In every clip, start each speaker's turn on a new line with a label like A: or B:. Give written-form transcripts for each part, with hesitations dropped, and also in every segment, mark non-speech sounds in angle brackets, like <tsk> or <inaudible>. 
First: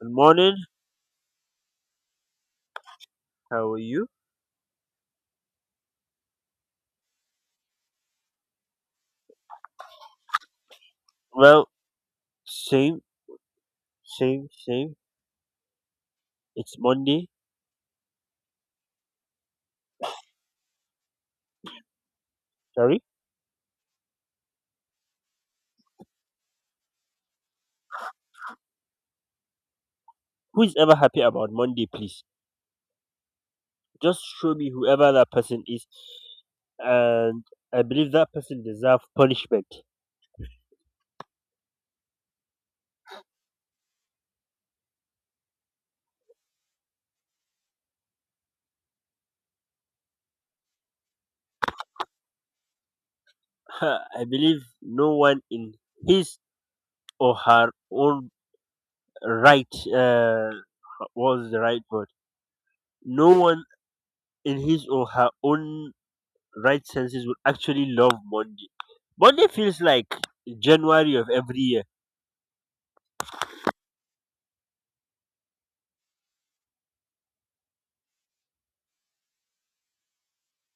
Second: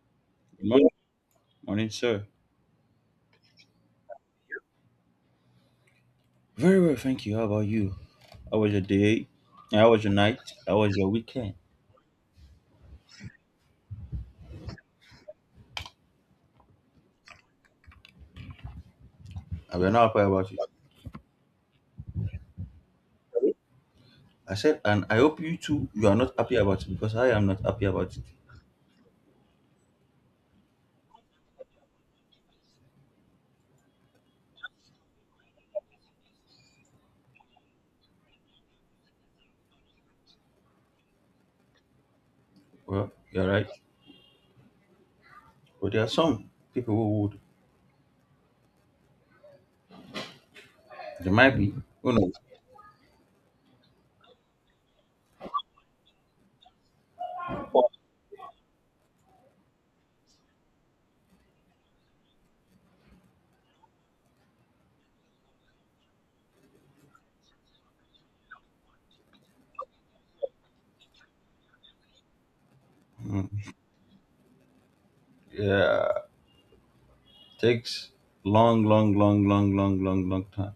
A: Good morning.
B: Good morning, sir.
A: How are you?
B: Very well, thank you. How about you? How was your day? How was your night? How was your weekend?
A: Well, same, same, same. It's Monday.
B: And we're not happy about it.
A: Sorry.
B: I said, and I hope you too, you are not happy about it because I am not happy about it.
A: Who is ever happy about Monday, please? Just show me whoever that person is. And I believe that person deserves punishment.
B: Well, you're right. But there are some people who would. There might be. Who knows?
A: <laughs> I believe no one in his or her own right, uh, what was the right word? No one in his or her own right senses would actually love Monday. Monday feels like January of every year.
B: Mm. Yeah, takes long, long, long, long, long, long, long time.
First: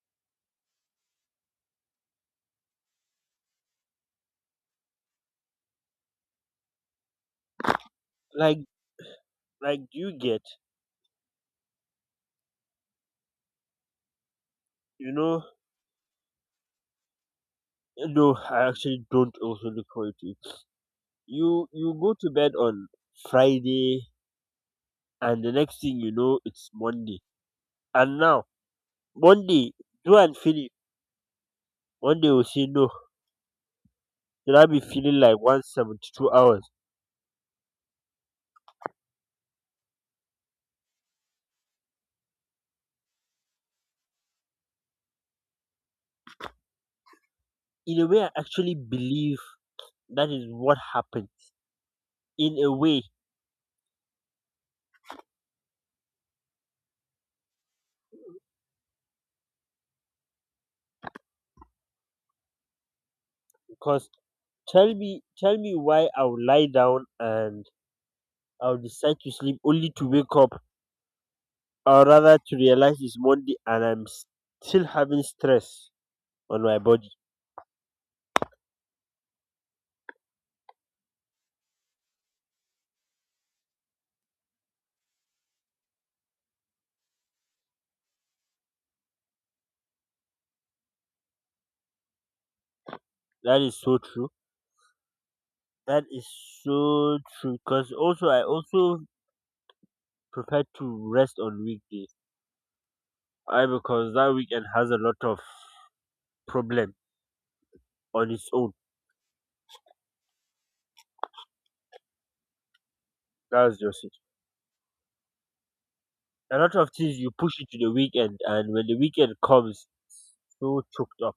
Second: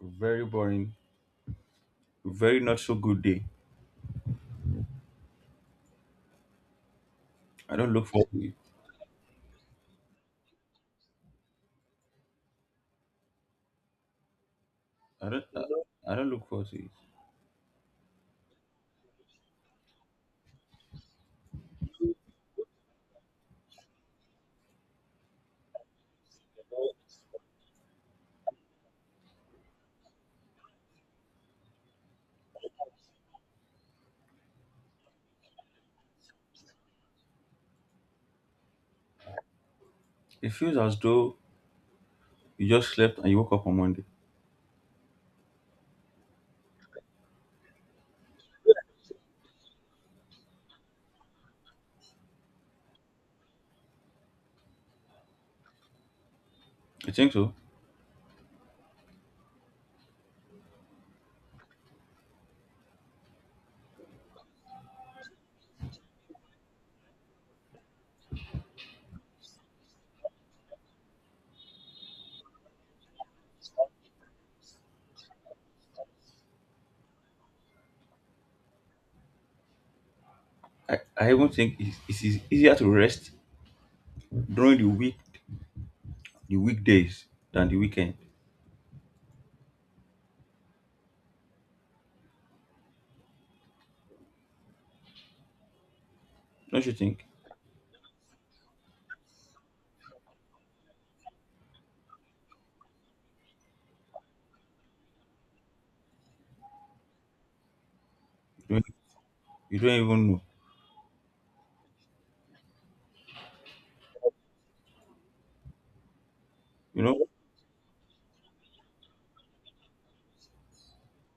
B: Very boring. Very not so good day. I don't look forward to it.
A: Like Like you get, you
B: I
A: know,
B: don't. I don't look forward to it.
A: No, I actually don't also look forward to it. You go to bed on Friday, and the next thing you know, it's Monday. And now Monday, do and finish. Monday will say no. Then I'll be feeling like 172 hours.
B: It feels as though you just slept and you woke up on Monday.
A: In a way, I actually believe that is what happened. In a way,
B: I think so.
A: because tell me why I will lie down, and I'll decide to sleep only to wake up, or rather to realize it's Monday and I'm still having stress on my body.
B: I even think it's easier to rest during the weekdays than the weekend.
A: That is so true. That is
B: Don't you
A: so
B: think?
A: true. Because also, I also prefer to rest on weekdays. I Because that weekend has a lot of problem on its own.
B: You don't, you don't even know.
A: That's just it. A lot of
B: You
A: things
B: know,
A: you push it to the weekend, and when the weekend comes, so choked up.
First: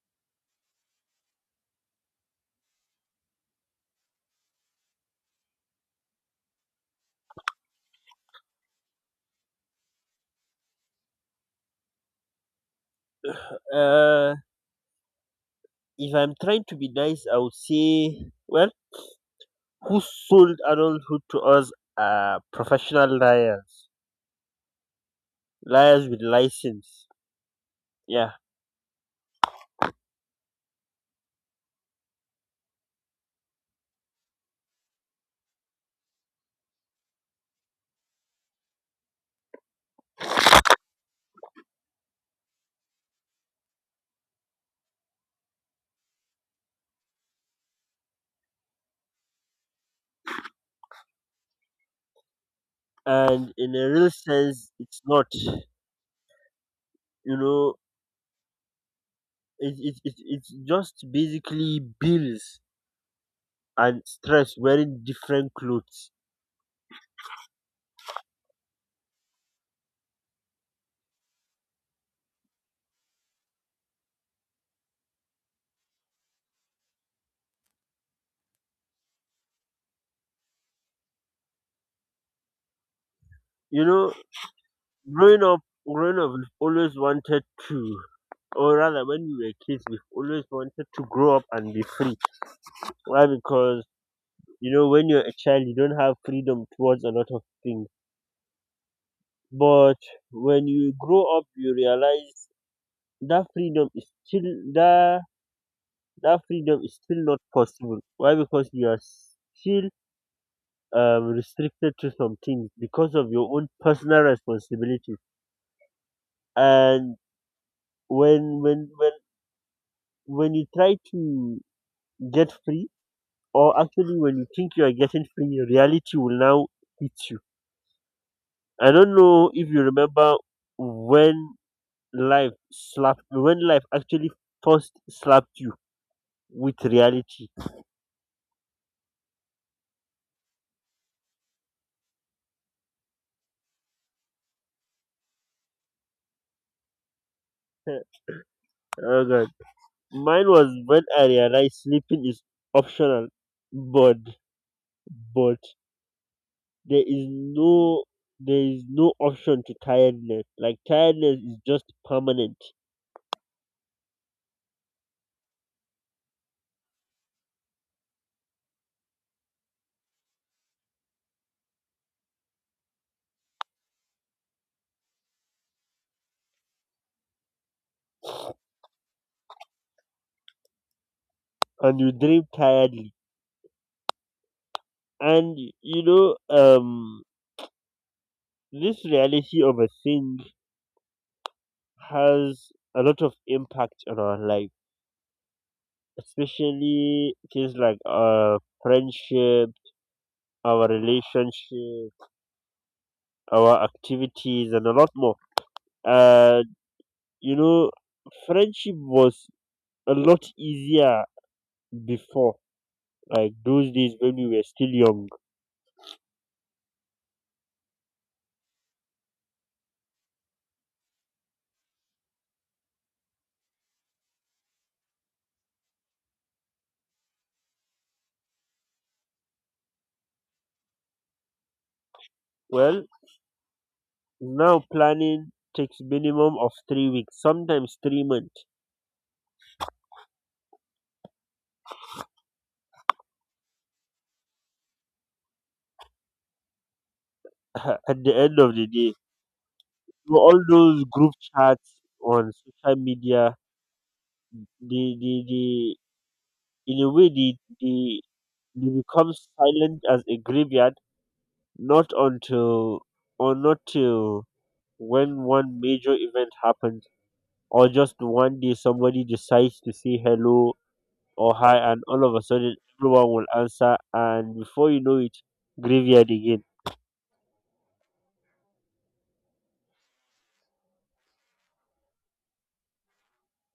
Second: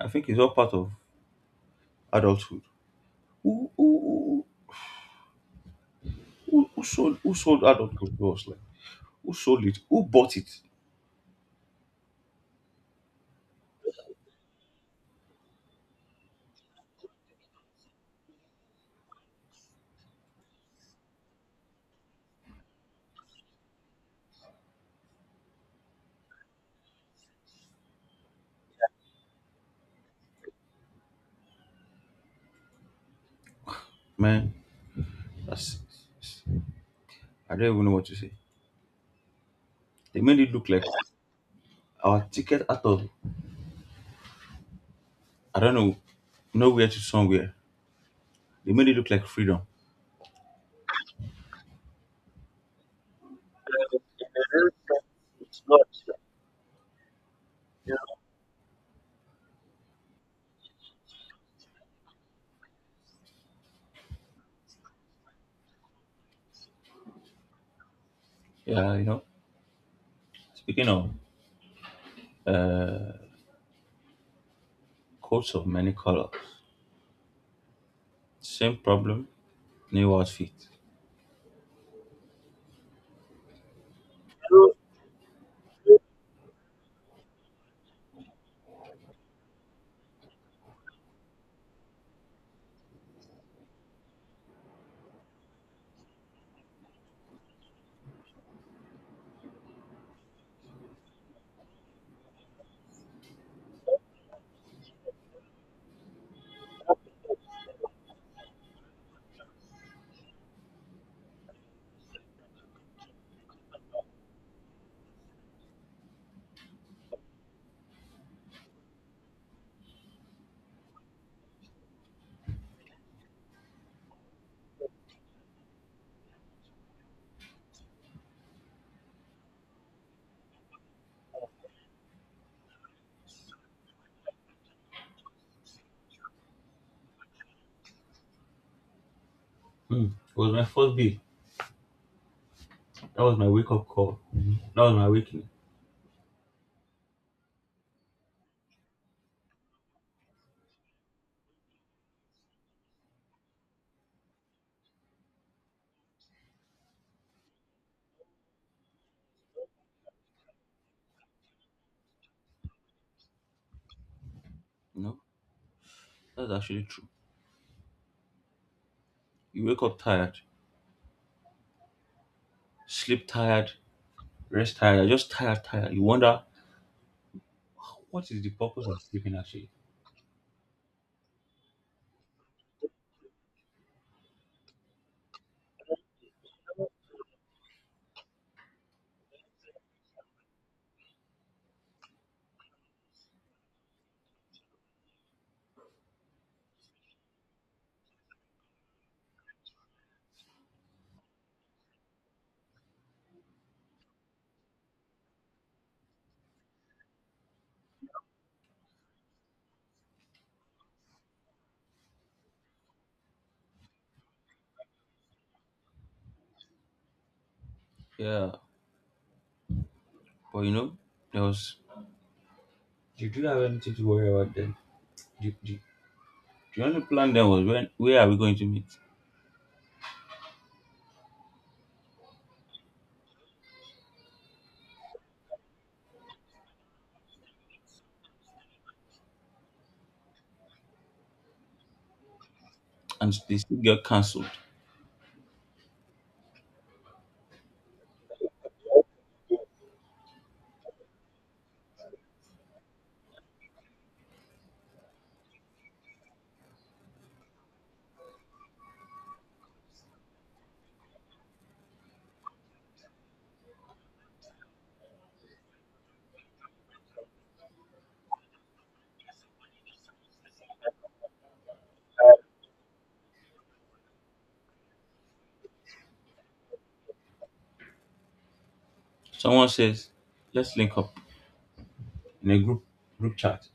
B: I think it's all part of adulthood. Who who, who sold adulthood to us? Like who sold it? Who bought it?
A: Uh, if I'm trying to be nice, I would say, well, who sold adulthood to us are professional liars with license. Yeah,
B: Man, that's I don't even know what to say. They made it look like our ticket out of, I don't know, nowhere to somewhere. They made it look like freedom.
A: and in a real sense, it's not. You know, it's just basically bills and stress wearing different clothes.
B: Yeah, you know. Speaking of, uh, coats of many colors. Same problem, new outfit.
A: You know, growing up, growing up, we've always wanted to, or rather, when we were kids, we've always wanted to grow up and be free. Why? Because when you're a child, you don't have freedom towards a lot of things. But when you grow up, you realize that freedom is still that that freedom is still not possible. Why? Because you are still restricted to some things because of your own personal responsibilities. And when when when when you try to get free, or actually when you think you are getting free, reality will now hit you. I don't know if you remember when life actually first slapped you with reality.
B: Hmm. It was my first day. That was my wake up call. Mhm. That was my awakening.
A: <laughs> Oh God. Mine was when I realized sleeping is optional, but but there is no there is no option to tiredness. Like tiredness is just permanent,
B: You know, that's actually true. You wake up tired, sleep tired, rest tired, you're just tired, tired. You wonder what is the purpose of sleeping actually?
A: and you dream tiredly. And you know, um, this reality of a thing has a lot of impact on our life, especially things like our friendship, our relationship, our activities, and a lot more. Uh you know Friendship was a lot easier before, like those days when we were still young.
B: Yeah, but you know, there was you didn't have anything to worry about then. Do do The only plan then was when where are we going to meet?
A: Well, now planning takes minimum of 3 weeks, sometimes 3 months.
B: And they still get cancelled.
A: <laughs> At the end of the day, so all those group chats on social media, they in a way, they become silent as a graveyard, not until, or not till, when one major event happens, or just one day somebody decides to say hello or hi, and all of a sudden everyone will answer, and before you know it, graveyard again.
B: Someone says, let's link up in a group chat.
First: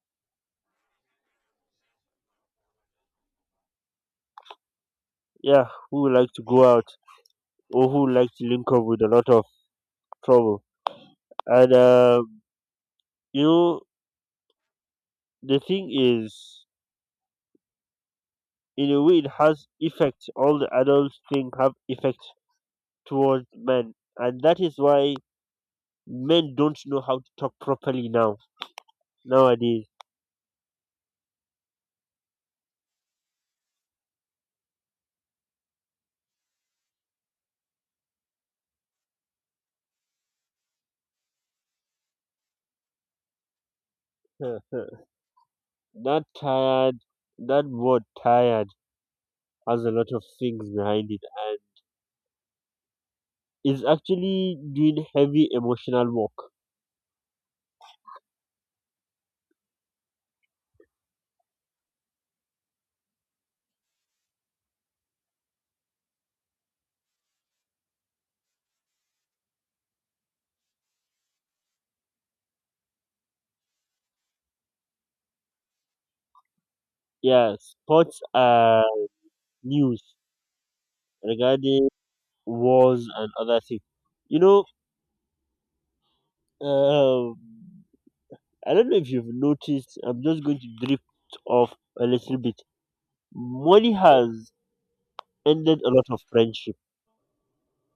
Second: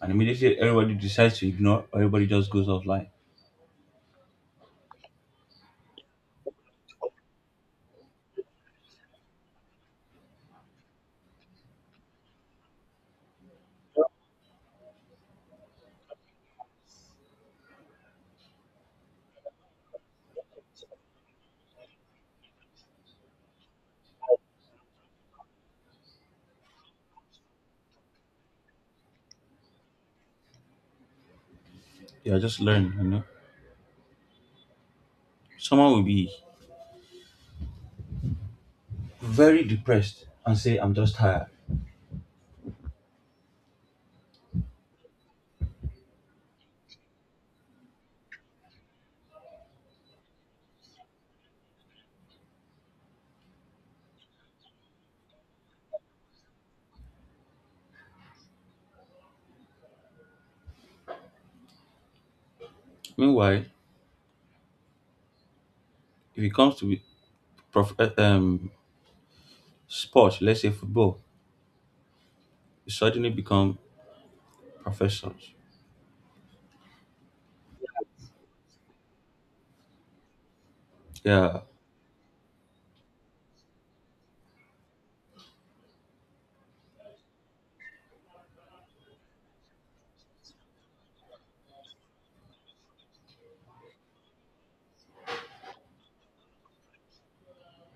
B: And immediately everybody decides to ignore, or everybody just goes offline.
A: Yeah, who would like to go out, or who would like to link up with a lot of trouble? And you know the thing is, in a way, it has effect, all the adults think have effect, towards men, and that is why men don't know how to talk properly nowadays.
B: Yeah, just learn, you know, someone will be very depressed and say I'm just tired.
A: Huh. that tired that word tired has a lot of things behind it, and is actually doing heavy emotional work.
B: Meanwhile, if it comes to be prof- uh, um sport, let's say football, you suddenly become professors.
A: Yeah, sports are news
B: Yeah.
A: regarding wars and other things. You know, um, I don't know if you've noticed, I'm just going to drift off a little bit. Money has ended a lot of friendship,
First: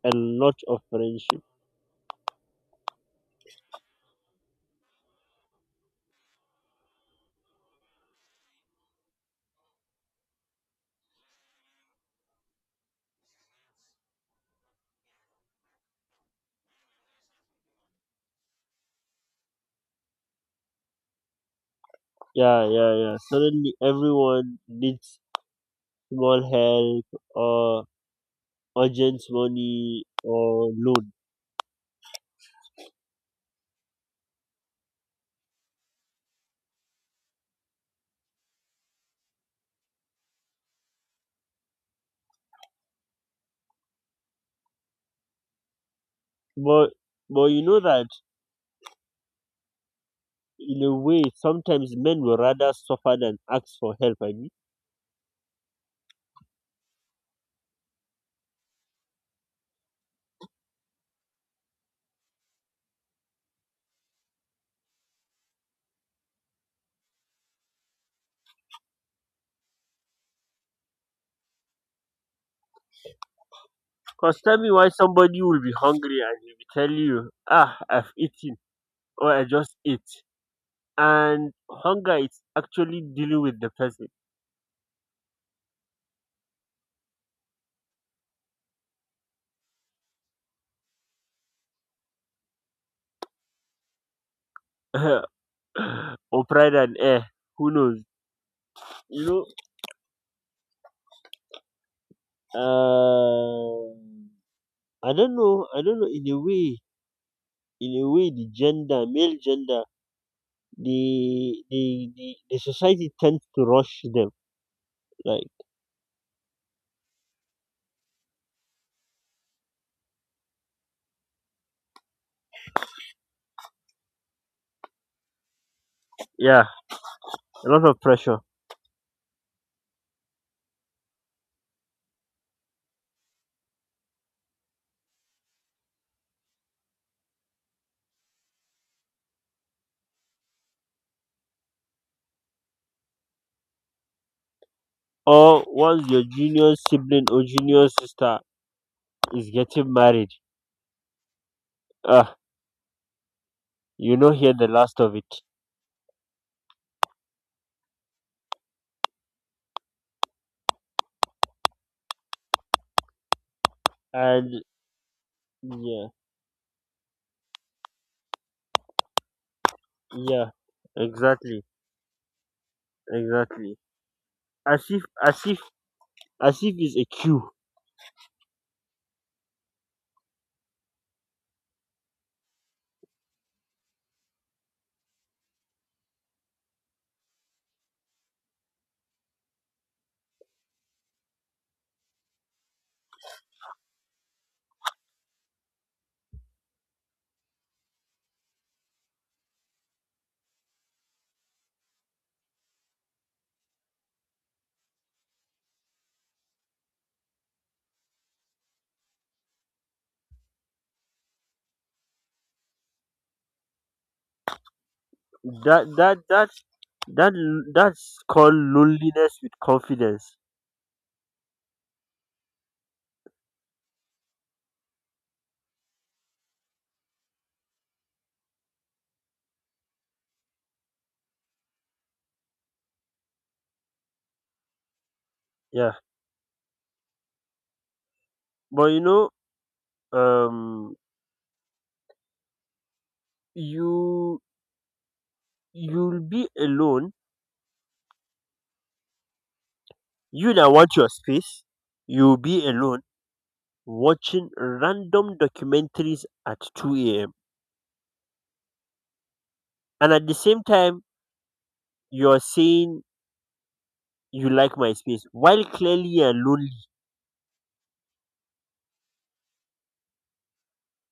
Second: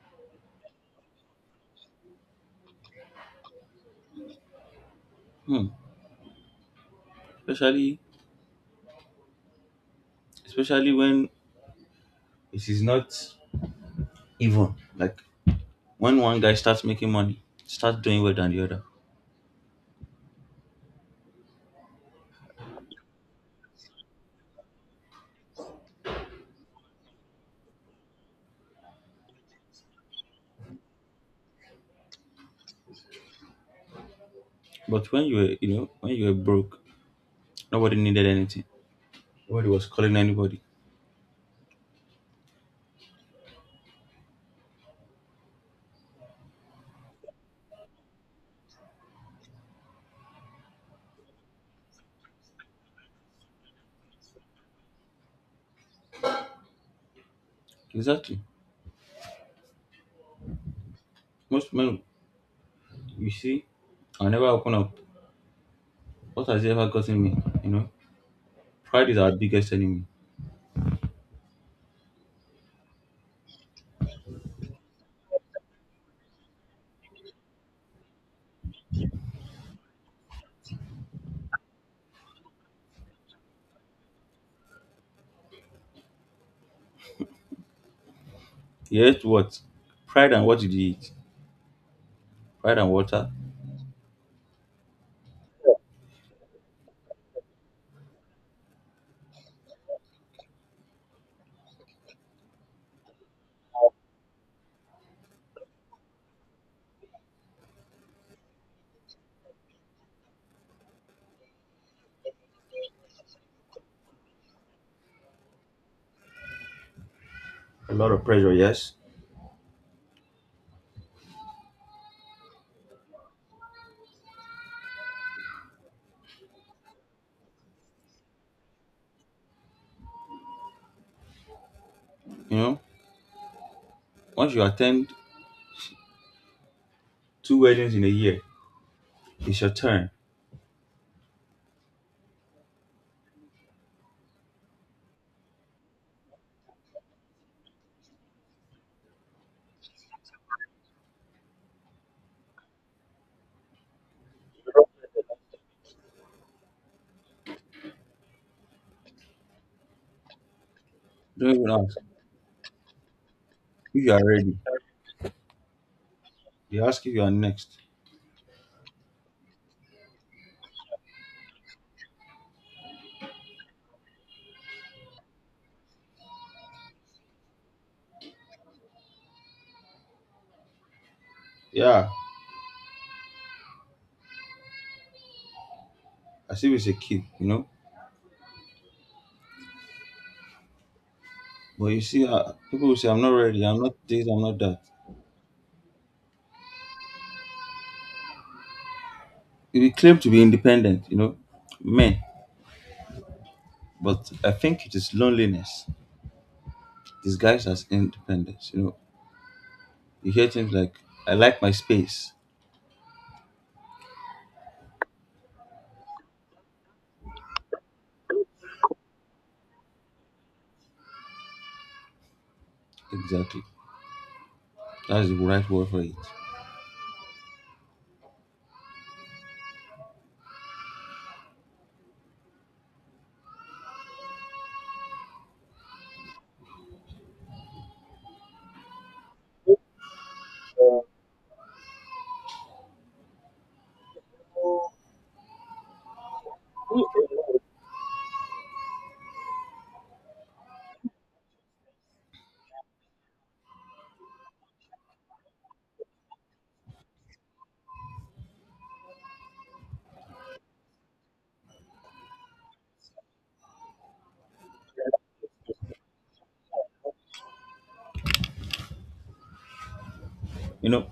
A: a lot of friendship.
B: Hmm. especially especially when it is not even like when one guy starts making money, starts doing well than the other.
A: Yeah, yeah, yeah. Suddenly everyone needs small help, or urgent money, or loan.
B: But when you were you know when you were broke, nobody needed anything, nobody was calling anybody.
A: But but you know that, in a way, sometimes men will rather suffer than ask for help. I mean,
B: Exactly. Most men, you see, I never open up. What has he ever gotten me? You know, pride is our biggest enemy.
A: cause tell me why somebody will be hungry and he will tell you, ah, I've eaten, or I just ate, and hunger is actually dealing with the person.
B: Yes, what? Pride and what did you eat? Pride and water.
A: <laughs> Or pride and air. Who knows? You know, I don't know. I don't know. In a way, the gender, male gender, the society tends to rush them. Like,
B: A lot of pressure, yes.
A: yeah, a lot of pressure.
B: You know, once you attend two weddings in a year, it's your turn.
A: Or once your junior sibling or junior sister is getting married, ah, hear the last of it.
B: Don't even ask if you are ready.
A: And yeah,
B: They ask if you are next.
A: yeah, exactly, exactly. As if, as if, as if it's a cue.
B: Yeah, as if it's a kid, you know. But you see, people will say, I'm not ready, I'm not this, I'm not that. We claim to be independent, you know, men. But I think it is loneliness disguised as independence. You know, you hear things like, "I like my space."
A: That that that that that's called loneliness with confidence.
B: Exactly, that's the right word for it.
A: Yeah, but you know, um, you you'll be alone. You that want your space, you'll be alone watching random documentaries at 2 a.m. And at the same time, you're saying you like my space while clearly you're lonely.
B: You know,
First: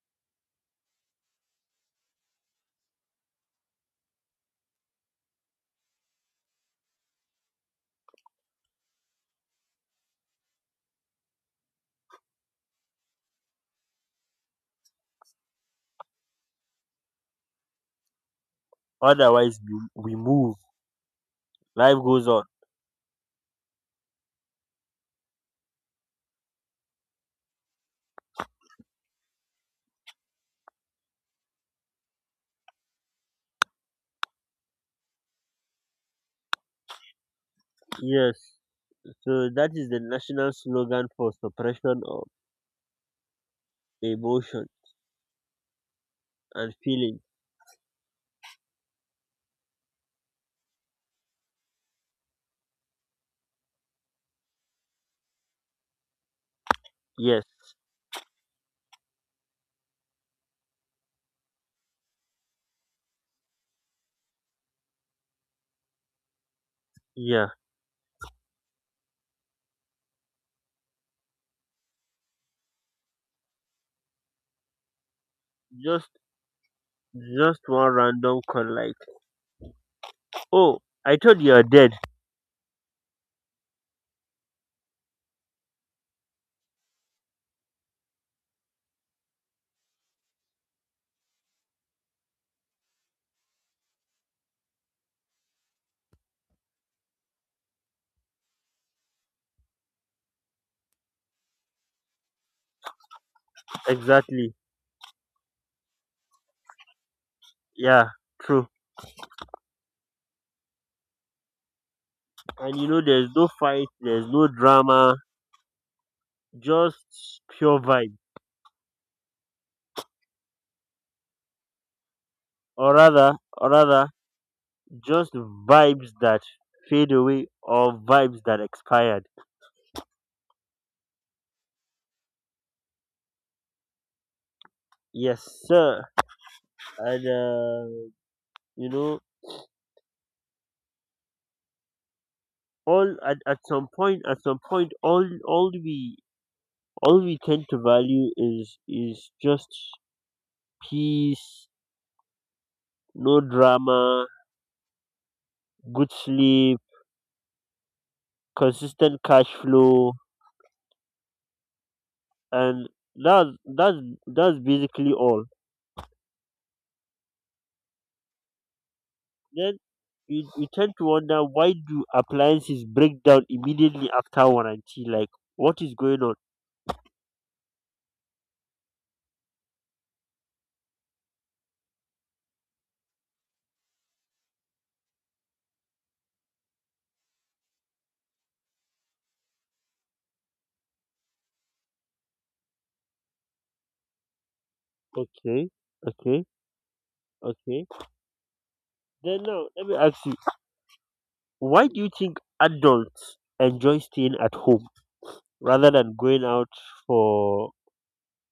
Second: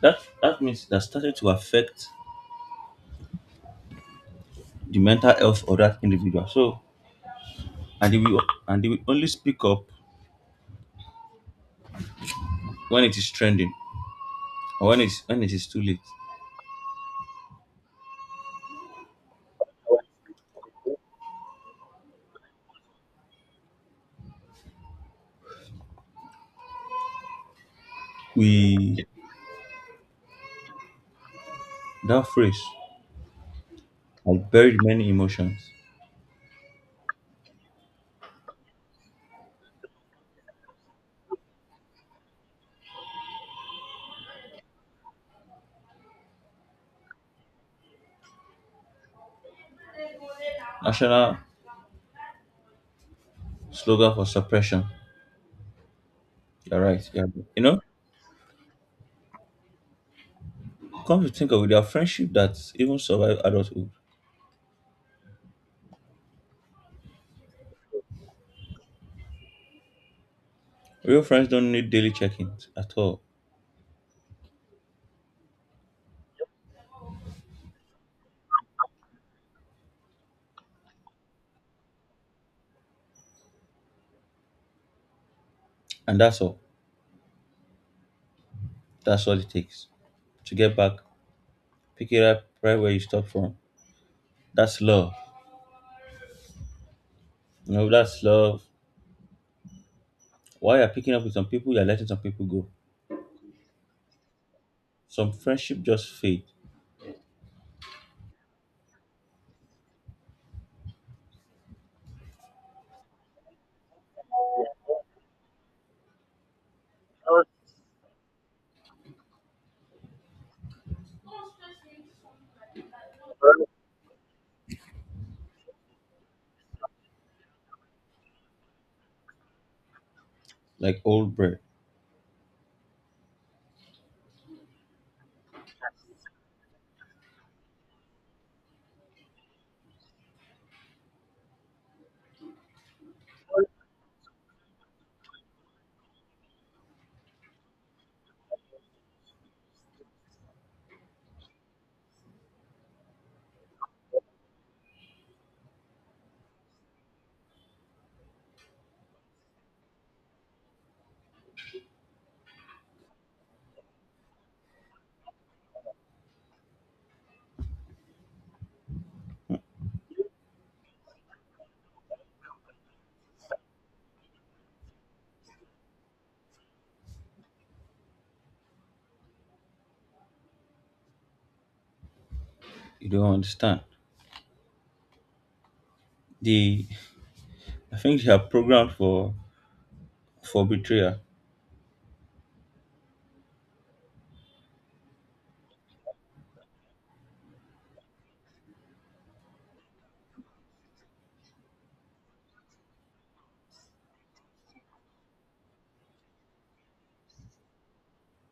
B: that means that started to affect the mental health of that individual. So, and they will and they will only speak up when it is trending, or when it is too late.
A: Otherwise, we move. Life goes on.
B: We That phrase has buried many emotions.
A: Yes. So that is the national slogan for suppression of emotion and feeling.
B: National slogan for suppression. You're right. Yeah,
A: Yes.
B: you know, come to think of it, there are friendship that even survive adulthood.
A: Yeah.
B: Real friends don't need daily check-ins at all.
A: Just just one random call like, oh, I thought you're dead.
B: And that's all. That's all it takes. To get back, pick it up right where you stop from. That's love. You know, that's love. While you're picking up with some people, you're letting some people go.
A: Exactly.
B: Some friendship just fade
A: Yeah. True. And you know, there's no fight, there's no drama, just pure vibe, or rather or rather just vibes that fade away, or vibes that expired.
B: like old bread.
A: Yes sir. And you know all at some point, all we tend to value is just peace, no drama, good sleep, consistent cash flow, and that's that's that's basically all. Then you tend to wonder, why do appliances break down immediately after warranty, like what is going on?
B: You don't understand. The I think they are programmed for betrayal.
A: Okay, okay, okay. Then now let me ask you, why do you think adults enjoy staying at home rather than going out for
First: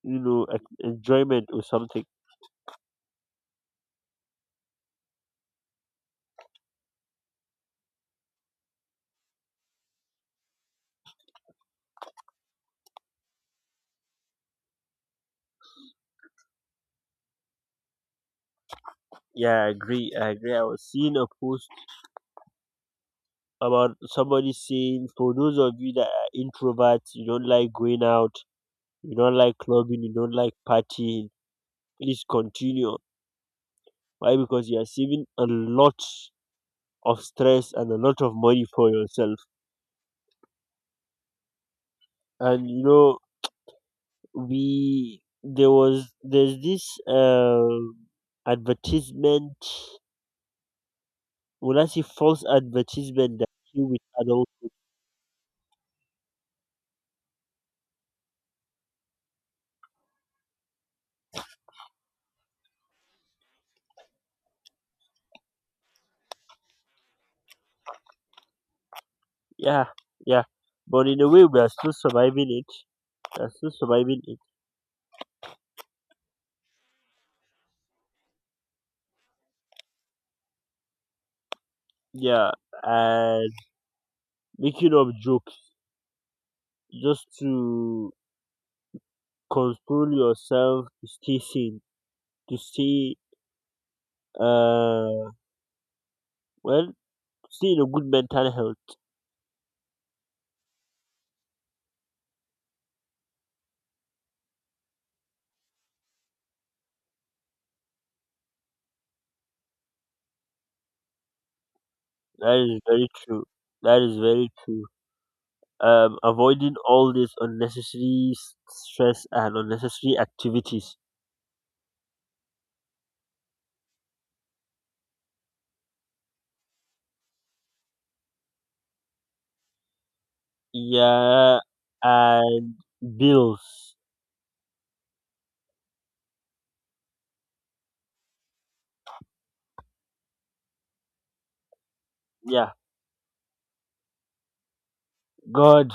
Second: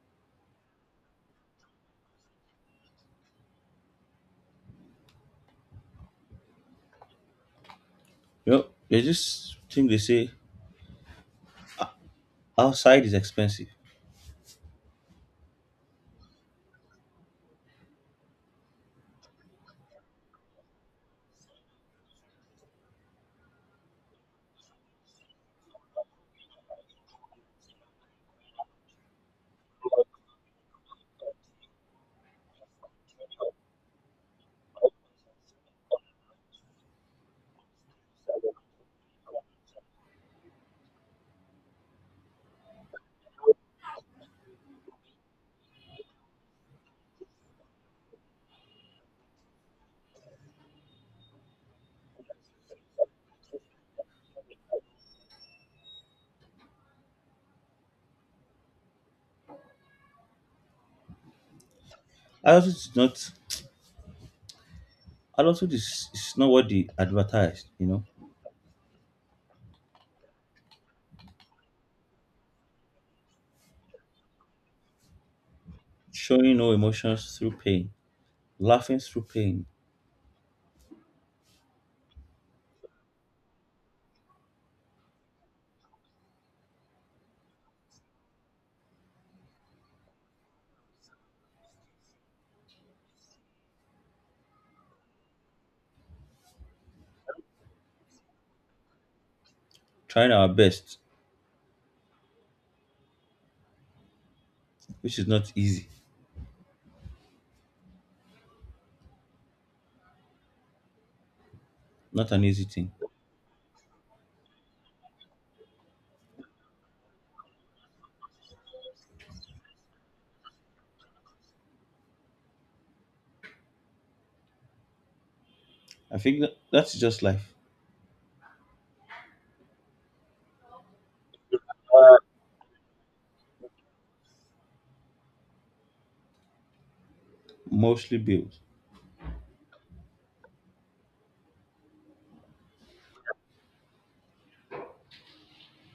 A: enjoyment or something?
B: You know, there's this thing they say, outside is expensive.
A: Yeah, I agree, I was seeing a post about somebody saying, for those of you that are introverts, you don't like going out, you don't like clubbing, you don't like partying, please continue. Why? Because you are saving a lot of stress and a lot of money for yourself. And you know, we there was there's this advertisement. Will I say false advertisement that you with adult?
B: Adulthood is not adulthood is not what they advertised, you know.
A: Yeah, yeah. But in a way, we are still surviving it. We are still surviving it.
B: Showing no emotions through pain, laughing through pain,
A: Yeah, and making up jokes just to console yourself, to stay sane, to stay, uh well, still a good mental health.
B: trying our best, which is not easy, not an
A: That
B: easy
A: is
B: thing.
A: very true. That is very true. Avoiding all this unnecessary stress and unnecessary activities.
B: I think that's just life,
A: Yeah, and bills.
B: mostly built.
A: Yeah, God,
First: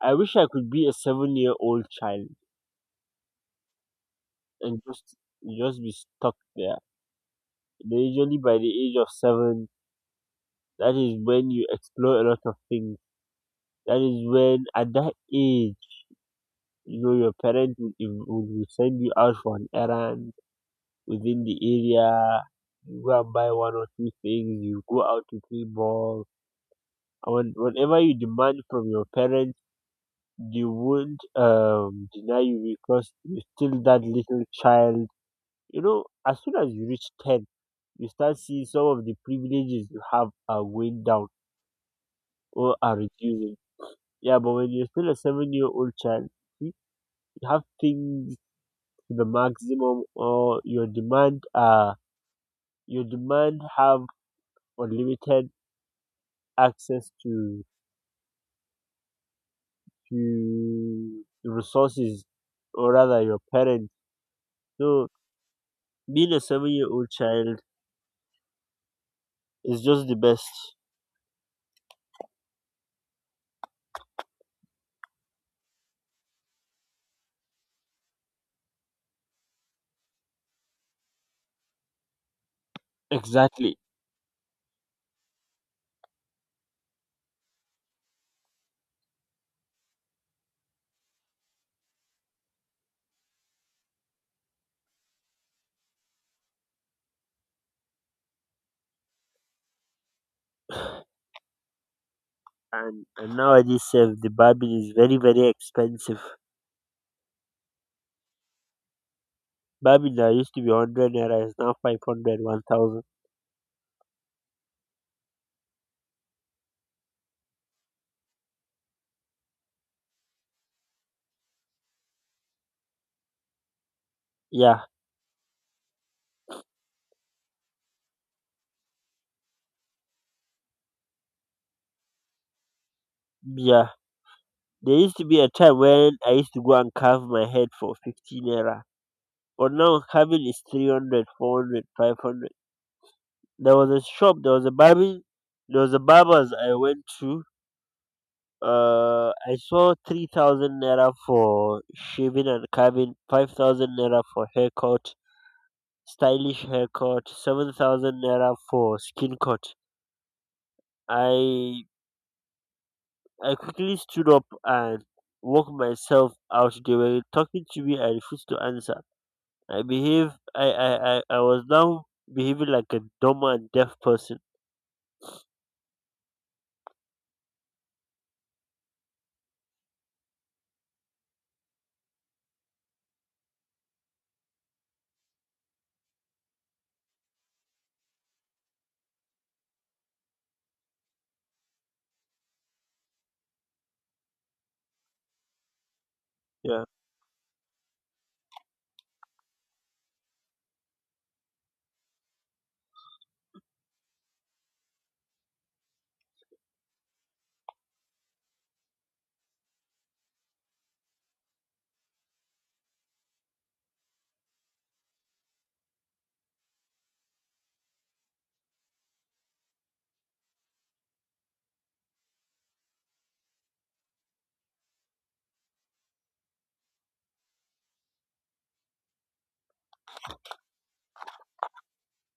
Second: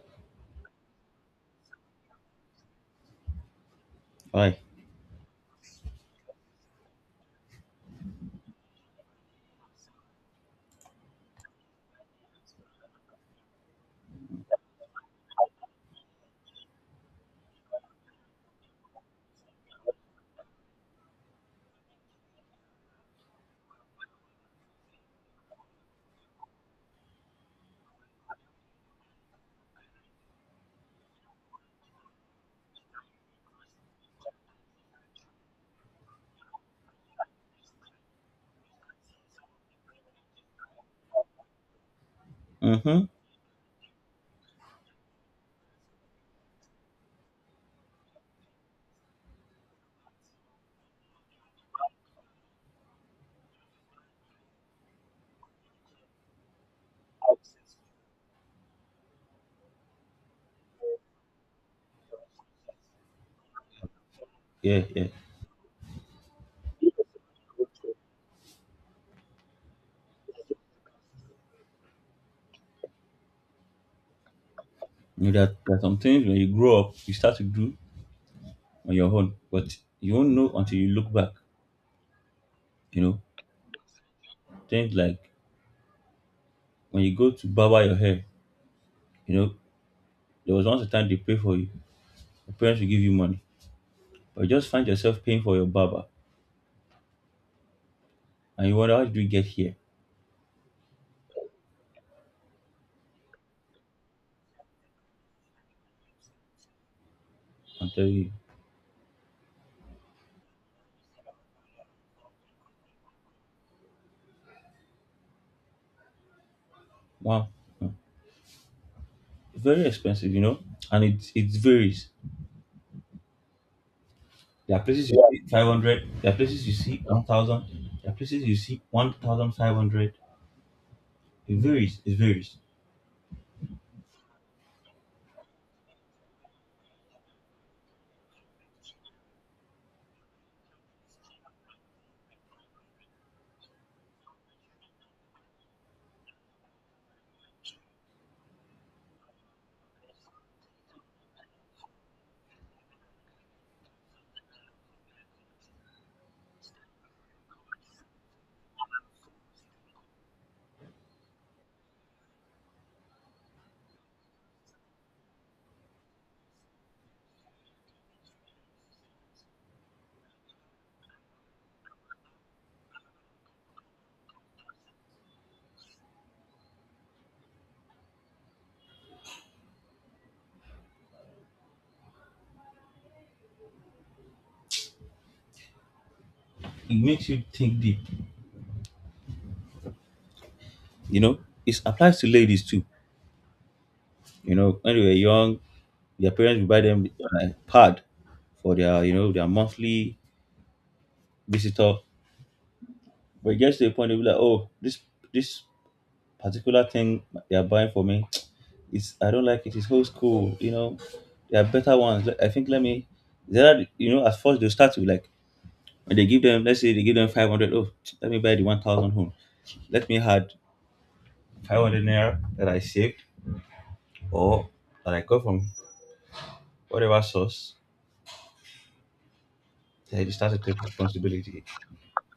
A: I wish I could be a seven-year-old child,
B: Why?
A: and just be stuck there. They usually by the age of 7, that is when you explore a lot of things. That is when, at that age, your parents will send you out for an errand within the area, you go and buy one or two things, you go out to play ball. And when, whenever you demand from your parents, they won't, deny you because you're still that little child. You know, as soon as you reach 10, you start seeing some of the privileges you have are going down, or are
B: Mm-hmm.
A: reducing. Yeah, but when you're still a 7-year old child, you you have things to the maximum, or your demand have unlimited access to resources, or rather your parents.
B: Yeah, yeah.
A: So being a 7-year old child is just the best.
B: You know, that there are some things when you grow up, you start to do on your own, but you won't know until you look back. You know,
A: Exactly.
B: things like when you go to barber your hair, you know, there was once a time they pay for you. Your parents will give you money, but you just find yourself paying for your barber, and you wonder, how did we get here?
A: And nowadays sef the barbie is very very expensive.
B: I'm telling you.
A: Barbie that used to be 100 naira is now 500, 1,000.
B: Wow. Mm. Very expensive, you know, and it varies. There
A: Yeah,
B: are places you see 500, there are places you see 1,000, there are places you see 1,500. It varies, it varies.
A: yeah, there used to be a time when I used to go and carve my head for 15 naira, but now carving is 300, 400, 500. There was a shop there was a barbing There was a barbers I went to. I saw 3,000 naira for shaving and carving, 5,000 naira for haircut, stylish haircut, 7,000 naira for skin cut. I i quickly stood up and walked myself out. They were talking to me, I refused to answer. I behave I was now behaving like a dumb and deaf person.
B: It makes you think deep, you know. It applies to ladies too. You know, when they were young, their parents would buy
A: Yeah.
B: them a pad for their monthly visitor. But it gets to a point they be like, oh, this particular thing they are buying for me, <tsk> it's I don't like it. It's old school, you know. There are better ones. I think, let me, there are, you know, at first they'll start to like, when they give them, let's say they give them 500, oh, let me buy the 1,000 home. Let me add 500 naira that I saved or that I got from whatever source. Then you start to take responsibility.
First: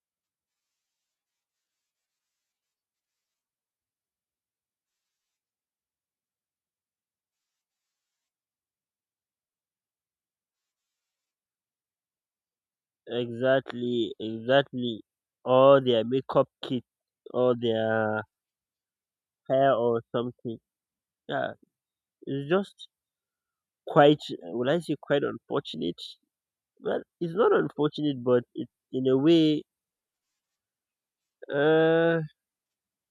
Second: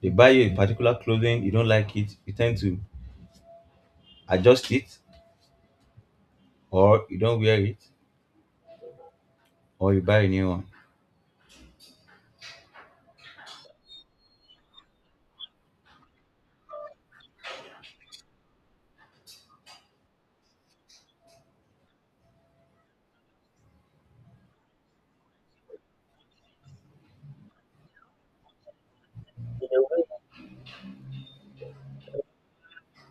B: They buy you a particular clothing, you don't like it, you tend to adjust it, or you don't wear it, or you buy a new one.
A: Exactly, exactly. Or their makeup kit, or their hair, or something. Yeah, it's just quite, would I say quite unfortunate? Well, it's not unfortunate, but it, in a way, uh,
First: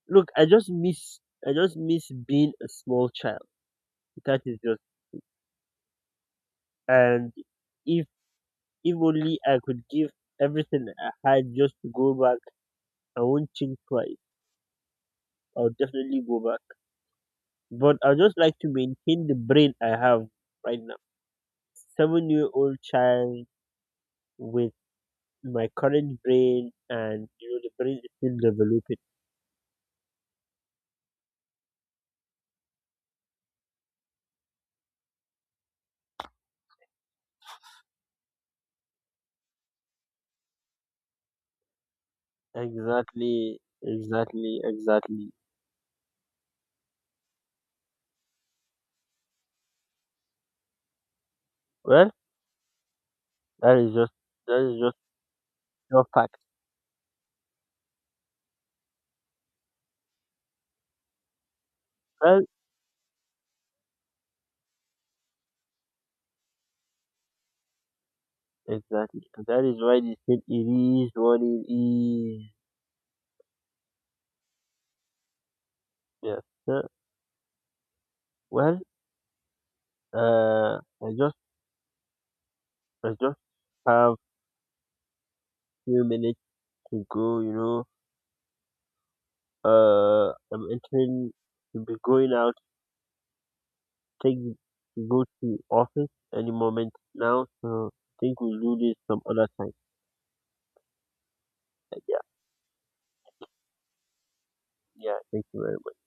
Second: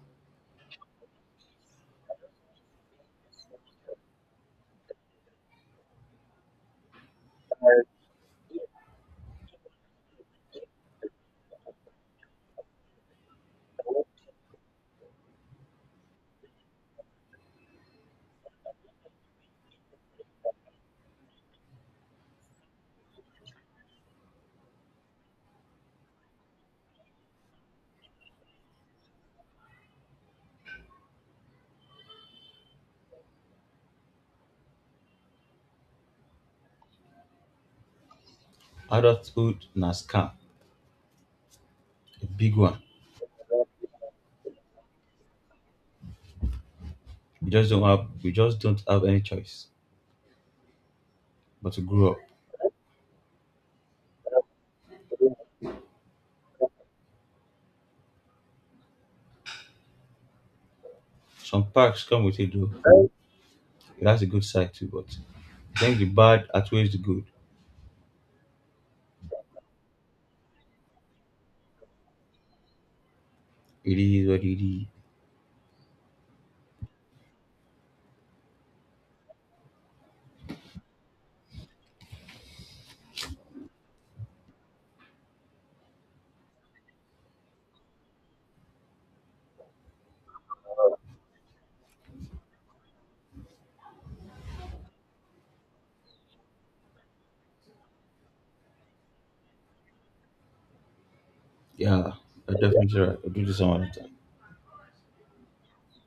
A: look, I just miss being a small child. That is just, and if, if only I could give everything I had just to go back, I won't think twice. I'll definitely go back. But I just like to maintain the brain I have right now. 7-year old child with my current brain, and you know the brain is still developing.
B: Adulthood na scam, a big one.
A: Exactly, exactly, exactly.
B: We just don't have any choice but to
A: Well,
B: grow up.
A: that is just that is just your fact.
B: Some perks come with
A: Well,
B: it though. That's a good side too, but I think the bad outweighs the good.
A: exactly. And that is why they said it is what it is.
B: It is what it is.
A: Yes. Sir. Well, uh, I just I just have few minutes to go. You know, I'm entering to be going out, take go to office any moment now, so I think we'll do this some other time. Like,
B: Yeah,
A: yeah,
B: I definitely right. I'll do this some other time.
A: yeah, thank you very much.